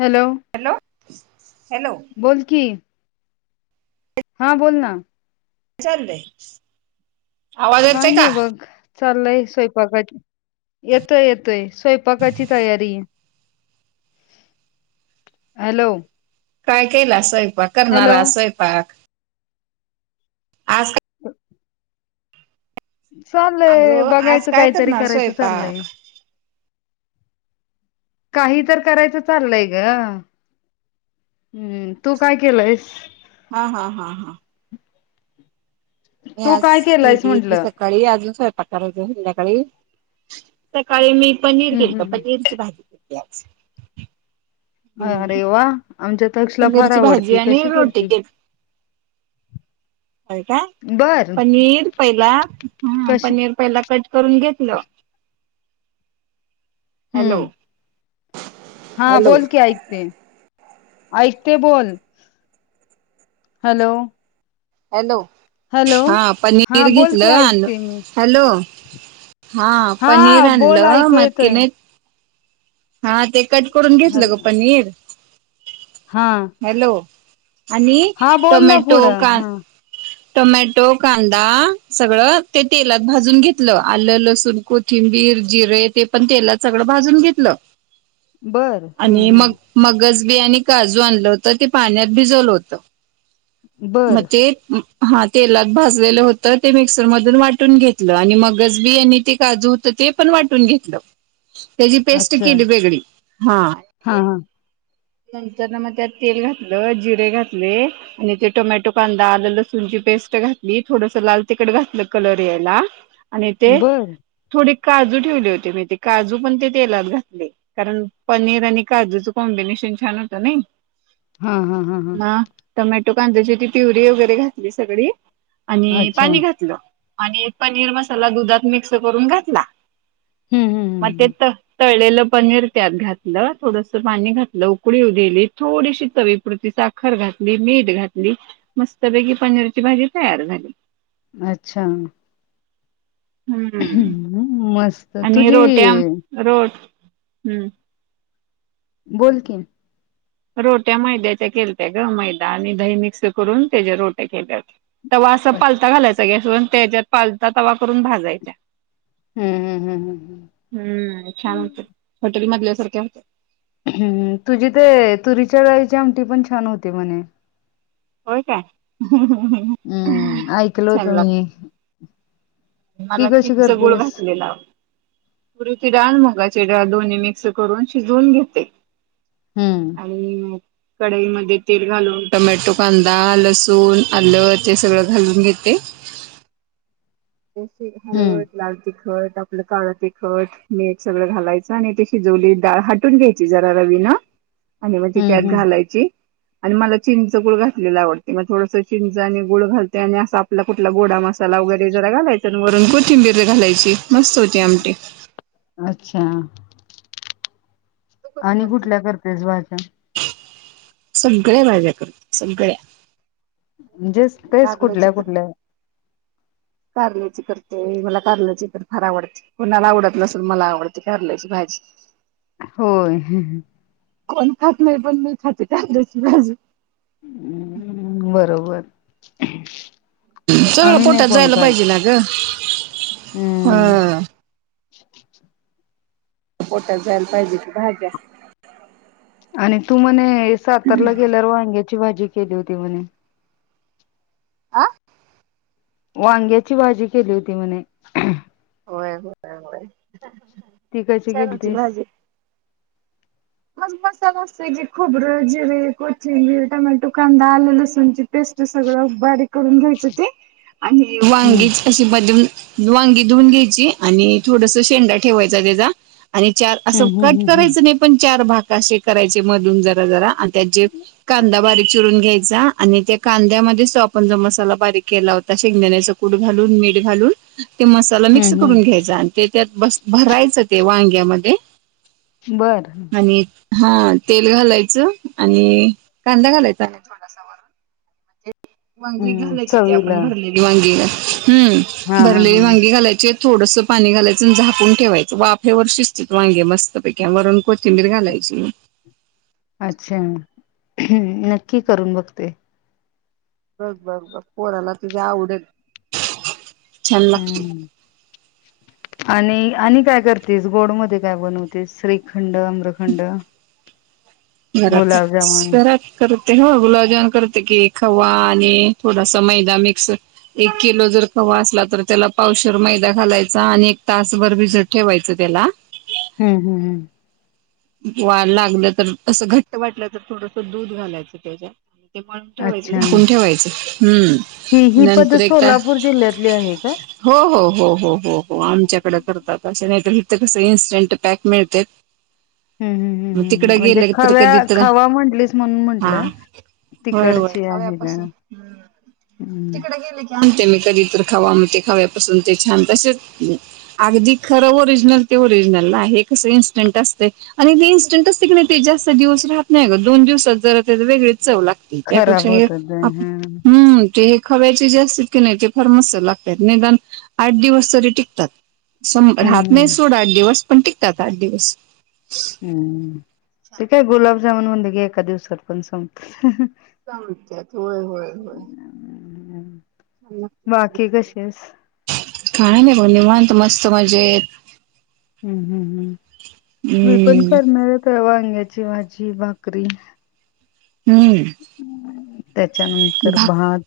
Hello. Hello hello बोल की. हा बोल ना. चालतय. आवाज यतोय का? चाललय स्वयंपाकाची -येतोय येतोय स्वयंपाकाची तयारी. [unintelligible] हॅलो. काय केला स्वयंपाक? करणार हॅलो आज स्वयंपाक? अस- हम चाललय. अगं आज बघायचं काय काहीतरी करणार करायचं चाललंय. स्वयंपाक काही तर करायचं चाललंय ग. हम्म. तू काय केलंयस? हा हा हा हा. म तू काय [unintelligible] केलंयस केली होती म्हंटलं सकाळी आजून- करायच संध्याकाळी. सकाळी मी पनीर हम्म हम्म केलंत. हम्म पनीरची भाजी केली. [unintelligible] अरे वा! आमच्या तक्षला फार पनीरची भाजी आवडती, आणि कशी रोटी केलिती? हो का? बर पनीर पहिला- ह. कशी पनीर पहिला कट करून घेत- ल. हॅलो. हम्म हा. हॅलो बोल की ऐकते. ऐकते बोल. हॅलो. हॅलो. हॅलो हा. हा पनीर बोल की घेतलं आन, ऐकते मी हॅलो. हा पनीर हा बोल आणलं. ऐकू मग की येतोय नाही - हा ते कट करून हॅल घेतलं ग पनीर. हा हॅलो. आणि हा बोल ना टोमॅटो, पुढं कान- हा टोमॅटो, कांदा सगळं ते तेलात भाजून घेतलं. आलं, लसूण, कोथिंबीर- जिरे तेपण तेलात सगळं भाजून घेतलं. बर हा आणि हा मग मगज - बी आणि काजू आणलं होतं. ते पाण्यात भिजवलं होतं. म बर जे हा तेलात भाजलेलं होतं ते मिक्सर मधून वाटून घेतलं आणि मगच बी यांनी ते काजूत- ते पण वाटून घेतलं. त्याची पेस्ट अच्छा केली वेगळी. हा. हा हा नंतर ना, मग त्यात तेल घातलं, जिरे घातले आणि ते- टोमॅटो कांदा आलं लसूणची पेस्ट घातली थोडस लाल तििकट घातलं कलर यायला आणि ते बर थोडी काजू ठेवले होते मी ते काजू पण ते तेलात घातले कारण पनीर आणि काजूच कॉम्बिनेशन छान होतं नाही हा हा हम हम मग टोमॅटो कांद्याची ती तिवरी वगैरे घातली सगळी आणि अच्छा पाणी हम्म घातलं आणि पनीर मसाला दुधात मिक्स करून घातला हम्म मग ते हम्म तळलेलं पनीर त्यात घातलं थोडस पाणी घातलं उकळी दिेली थोडीशी तवीपुरती साखर घातली मीठ घातली मस्तपैकी पनीरची भाजी तयार झाली अच्छा हम्म मस्त आणि तुझी रोट्याम रोट हम्म बोलकि रोट्या मैद्याच्या केलत्या ग मैदा आणि दही मिक्स करून त्याच्या रोट्या केल्यात तवा असा अच्छा पालता घालायचा गॅसवरून त्याच्यात पालता तवा करून भाजयचा हम्म हम्म हम्म हम्म छान होते हॉटेलमधल्यासारख्या होत्या हम् तुझी ते तुरीच्या डाळीची आमटी पण छान होती म्हणे होय काय हम्म ऐकल छान होतो मी लागत ती मला कशी खिंच गुळ करतेस घातलेलं पुरची डाळ मुगाची डाळ दोन्ही मिक्स करून शिजवून घेते हम्म आणि कढाईमध्ये तेल घालून टोमॅटो कांदा लसूण आलं ते सगळं घालून घेते [unintelligible] हम्म हळवद लावते तट आपलं काळ तिखट मीठ सगळं घालायचं आणि ते शिजवली डाळ हाटून घ्यायची जरा रवी आणि मग त त्यात हम्म हम्म घालायची आणि मला चिंच गुळ घातलेला आवडते मग थोडसं चिंच आणि गुळ घालते आणि असा आपला कुठला गोडा मत ला वैरे घालायचं वरून कोथिंबीर घालायची मस्त होती आमटी अच्छा कशी आणि करते कुठल्या करतेस भाच्या सगळ्या माझ्या करते सगळ्या म्हणजे तेच कारल्याची कुठल्या तर कुठल्या [unintelligible] कारल्याची करते मला कारल्याची तर फार आवडते कोणाला आवडत नसेल मला आवडते कारल्याची भाजी [inaudible] होय ह पण खात नाही पण मी खाते त्याची बाजू हम् बरोबर सगळं आम्ही नाही पोटात कोण जायला पाहिजे करत ना ग हम्म [inaudible] हा पोटात जायला पाहिजे की भाज्या आणि तू म्हणे सातारला गेल्यावर वांग्याची भाजी केली होती म्हणे आह वांग्याची भाजी केली होती म्हणे होय होयय ती कशी गेली तस म मसाला अस क खोबरं जिरे कोथिंबिर टमॅटो कांदा आलू लसूनणची पे सगळ बारीक करून घ्यायचं ते आणि हम्म वांगीच अ ब वांगी धुऊून घ्यायची आणि थोडस शेंडा ठेवायचा त्याचा आणि चार असं हम्म कट हम्म हम्म करायचं नाही पण चार भाग असे करायचे मधून जरा जरा त्याचे कांदा बारीक चिरून घ्यायचा आणि त्या कांद्यामध्ये तो आपण जो मसाला बारीक केला होता. शेंगदाण्याचा कूड घालून मीठ घालून ते मसाला मिक्स हम्म हम्म करून हम्म घ्यायचा. आणि ते त्यात भरायचं ते वांग्या मध्ये. बरं! आणि हा तेल घालायचं. आणि कांदा घालायचा. वांगी हम्म घालायची. ती आपण चवीला भरलेली वांगी हा हम्म हा भरलेली हा वांगी घालायची. थोडस पाणी घालायचं झाकुन ठेवायंच वाफेवर शिस्तीत वांगे मस्त पैकी वरून कोथिंबीर घालायची. [unintelligible] अच्छा! नक्की करून बघत. बस बर ब पोराला तुझ्या आवडेल. छान! लागतेय. हम्म आणि आणि काय? करतेस गोड मध्ये काय बनवतेस. श्रीख श्रीखंड, अम्रखंड घरात [unintelligible] ते हो गुलाब जामन करते, कि खवा आणि थोडासा मैदा मिक्स एक किलो जर ख असला तर त्याला पावशवर मैदा घालायचा. आणि एक तासभर भिजत ठेवायचं. त्याला हम्म हम्म हम्म! [unintelligible] लागलं, तर असं घट्ट वाटलं तर थोडस दूध घालायचं त्याच्यात. [unintelligible] ठेवायचं अच्छा झाकुन ठेवायचं. ही हम्म! ही नंतर पद्धत एकदा सोलापूर जिल्ह्यातली आहे का? हो हो. हो हो हो हो आमच्याकडे करतात. [unintelligible] इथ कसं इन्स्टंट पॅक मिळतेत. हम्म हम्म म हम्म हम्म तिकडं म्हणजे गेलं एक तर कधी, खव्या तर खवा म्हटलीस म्हणून हा म्हंटलं होय, तिकडची आहे का? खव्यापासून [unintelligible] हम्म तिकडे गेले. की आ कधी तर खावा म खपासून ते छान! तसेचं अगदी खरं ओरिजनल ते ओ [unintelligible] कसं इन्संट असतं. आणि ते इन्स्टंटच असते की, नाही ते जास्त दिवस राहत नाही गं. दोन दिवसात जर वेगळे चव लागतय. त्यापेक्षा खराब हे होतात ते आप हा हम्म! ते खव्याची [unintelligible] नाही ते फार मस्त लागतात. निदान आठ दिवस तरी टिकतात. स राहत नाही, हम्म सोड आठ दिवस पण टिकतात. आठ दिवस. हम्म! ते काय गुलाबजामन म्हणलं, कि एका दिवसात पण संपतं. [unintelligible] होय होय होय. छान लागतात बाकी कशी येस? काय नाही, ब निवांत मस्त मजेत. हम् हम् हम् मी पण हम्म करणार [unintelligible] शेंग्याची भाजी, भाकरी हम्म त्याच्यानंतर भा भात.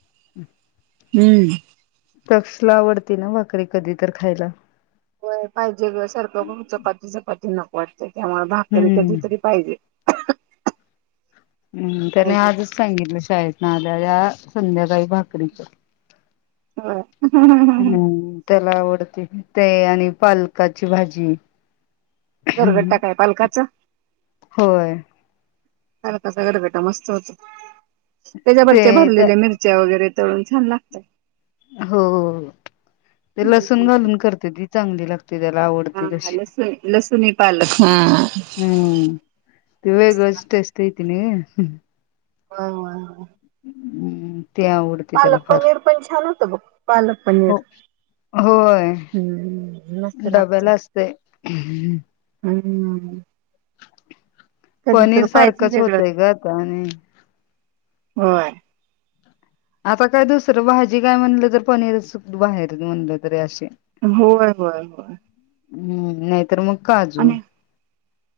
हम्म! तक्ष ला आवडती ना, भाकरी कधी तर खायला. हो, पाहिजे गं सारखं चपाती चपाती नको वाटतंय. आम्हाला भाकरी कधी, हम्म तरी पाहिजे. हम्म! त्याने पाहिजेच आजच सांगितलें, शाळेतनं आल्या आल्या. संध्याकाळी भाकरीचं होय हम्म! त्याला आवडत ते आणि पालकाची भाजी. घरघट्टा काय पालकाचा? होय पालकाचा गरगट्टा मस्त होतो. ते त्याच्यावरती भरलेल्या मिरच्या वगैरे तळून छान! लागतयं. हो, ते लसूण हम्म घालून करते. ती चांगली लागते. त्याला, आवडते हा कशी लसूण लसुणी पालक हा. हम्म! विगळचं टेस्ट येती नाइ. हा ह. हम्म ते आवडते त्याला फार पनीर पण छान होतं बघ पालक पनीर. हो होय हम्म मस्त लागतय डब्याला असत हम्म कधी पनीर तर पाहिजे सारखंच वेगळं होतय ग आता आणि होय आता काय दुसरं भाजी काय म्हणलं तर पनीर बाहेर म्हणलं तरी अशी होय होय होय हम्म नाहीतर मग काजू आणि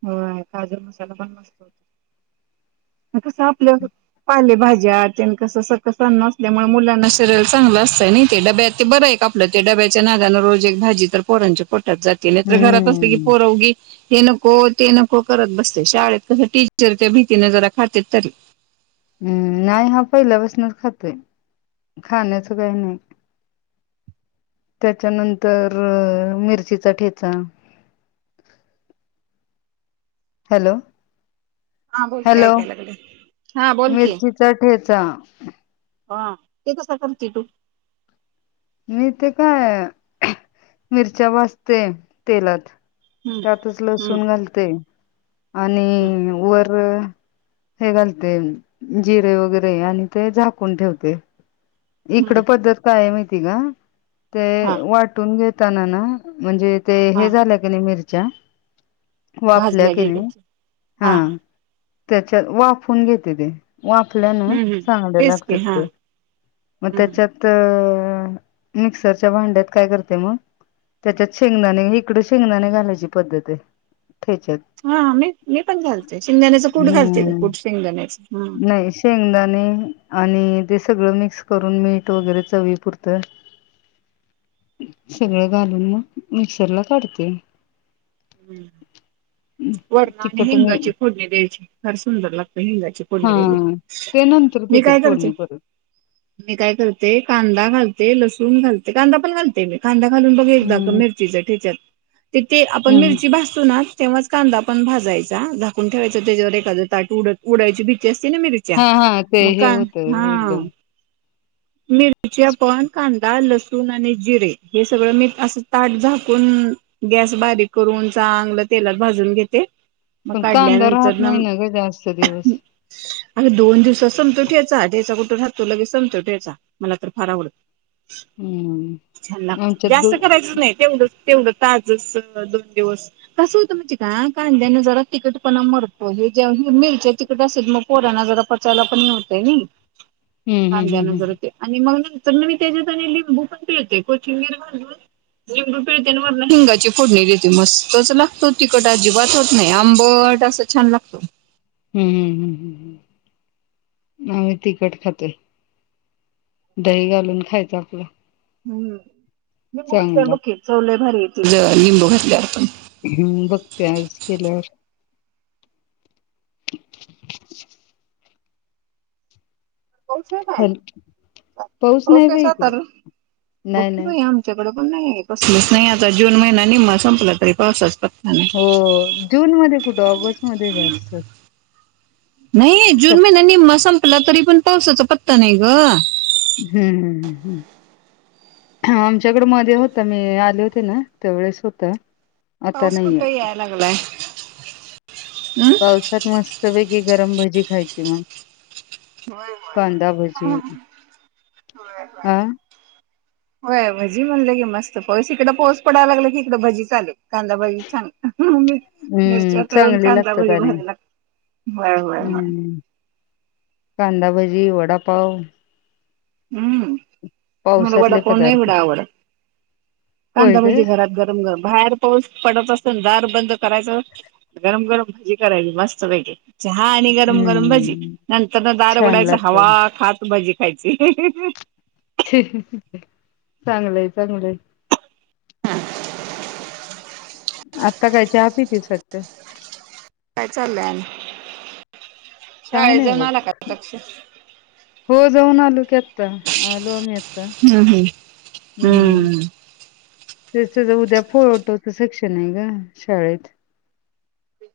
होय काजू मसाला पण मस्त होत कस आपल्या पाले भाजी मुलांना शरी चलं अस डब्या आप रोज भाजी तर पोरांच्या पोटाते घरात अस हम्म. कीोरी को ते नको करत बसते शाळेत कसं टीचर त्या भीतीने जरा खातात तरी हम्म नाही हा पहिल्यापासूनच खातोय खाण्याचं काही नाही त्याच्यानंतर मिरचीचा ठेचा हॅलो हा बोल की हॅलो ऐकाय लागले. हा बोल की मिरचीचा ठेचा हा तेेत सखमचीटू मी ते काय मिरच्या भजते तेलात हम्म त्यातच हम्म लसूण घालते हम्म आणि वर हे घालते जिरे वगैरे आणि ते झाकून ठेवते इकड हम्म पद्धत काय माहिती का ते हा वाटून घेत ताना ना म्हणजे ते हे हा झालं की नाही मिरच्या वाफल्या भाजल्या की गेल्या नाही हा त्याच्यात वाफून घेते ते वाफल्यान हम्म चांगड तेच लागत की हा ते मग हम्म त्याच्यात मिक्सरच्या भांड्यात काय करते मग त्याच्यात शेंगदाने इकड शेंगदाने घालायची पद्धत आहे त्या्याच्यात हा मी मी पण घालते शिंगदाण्याचा कूठ घालते हम्म कूठ शिंगदाण्याच हा नाही शेंगदाणे आणि ते सगळं मिक्स करून मीठ वगैरे चवी पुुरतं सगळं घालून मग मिक्सरला काढते हम्म वरणाने तिखट मी हिंगाची फोडणी द्यायची फार सुंदर लागत हिंगाची फोडणी दिली च कथ फोनणी परत मी काय करते कांदा घालते लसूण घालते कांदा पण घालते मी कांदा घालून बघ एकदा हम्म मिरचीच ठच्याते आपण हम्म मिरची भासतो ना तेव्हा कांदा पण भाजायचा झाकून ठेवायचा त्याच्यावर एखादा ताट उडत उडायची भ तेस्ती ना मिीरच्या हा हा ते हे मका होतं हा एकदम मिर्च पवन कांदा लस तून आणि जिरे हे सगळं मी अस ताट झाकून गॅस बारीक करून चांगलं तेला ून घेते मग पण कांदा काढल्यानंतर राहत ना नाही ग जास्त दिवस अगे दोन दिवस समतो ठेयचा ठ्यायचा कुठून राहतो लगे समतो ठेयचा मला तर फार आवडत हम्म छ आमच्यात दो जास्त करायचंच नाही तेवढंच तेवढं ताजस दोन दिवस कस हो कांद्याना जरा तिकीट पणा मरतो ज मिल तिकट असेल मग पोरना जरा पणतय हम्म हम्म कांद्या न हम्म जर ते म तर मग मी त्याच्यात लि भू पण पळते कोचिंग वगैरे लिंबडू पिळते मर हिंगाची फोडणी देते मस्तचला तो तिकट अजिबात होत नाही आंबट असं छान लागतो हम्म हम्म हम् हम् ह आम्ही तिखट खातो दही घालून खायचं आपलं हम्म लिंबू घातल्या बघकी चवले भारी त लिंबू घातल्यावर पण हम् बघते आज केल्यावर [inaudible] होश हल पाऊस नाही आहेशस बाई [unintelligible] इकडं तर बग नाही की नाही बई आमच्याकडे पण नाही कसलंच नाही आता जून महिना निम्मा संपला तरी पावसाच प हो जून मध्ये कुठं ऑगस्ट मध्ये जास्त नाही जून सप महिन्या निम्मा संपला तरी पण पावसाचा पत्ता नाही ग हम्म हम्म हम्म हम्म आमच्याकडे मध्ये होत मी आले होते ना त्या वळेस होता. आता पाऊस नाहीये कुठं याया लागलाय. हम्म. पावसात मस्त पैकी गरम भजी खायची मग होय कांदा होय भजी होय हा होय भजी म्हणलं की मस्त पऊस इकडं पाऊस पडाया लागला की इकडे भजी चालू कांदा भाजी छान हम्म मिरच्या तळून चांगली कांदा लागतात भजी आणि भराय लागते बर बर बर कांदाभजी वडापाव हम्म मला पावसातले वडापाव नाही पदार्थ एवढा आवडत होय कांदा काय? भजे घरात गरम गरम बाहेर पाऊस पडत असत दार बंद करायचं गरम गरम भजी करायची मस्त पैकीे चहा आणि गरम गरम भजी हम्म नंतर न दार छान उघडायच हवा लागतात खात भजी [inaudible] चांगलंय चांगलंय हम आत्ता काय चहा पीतीस वाटतं काय चाललंय काय शाळेत नाही जाऊन बघ आला का तक्ष हो जाऊन आलो की आत्ता आलो आम्ही आत्ता हम्म हम्म हम्म ते त्याच उद्या फोर टू चं शिक्षण आहे ग शाळेत ह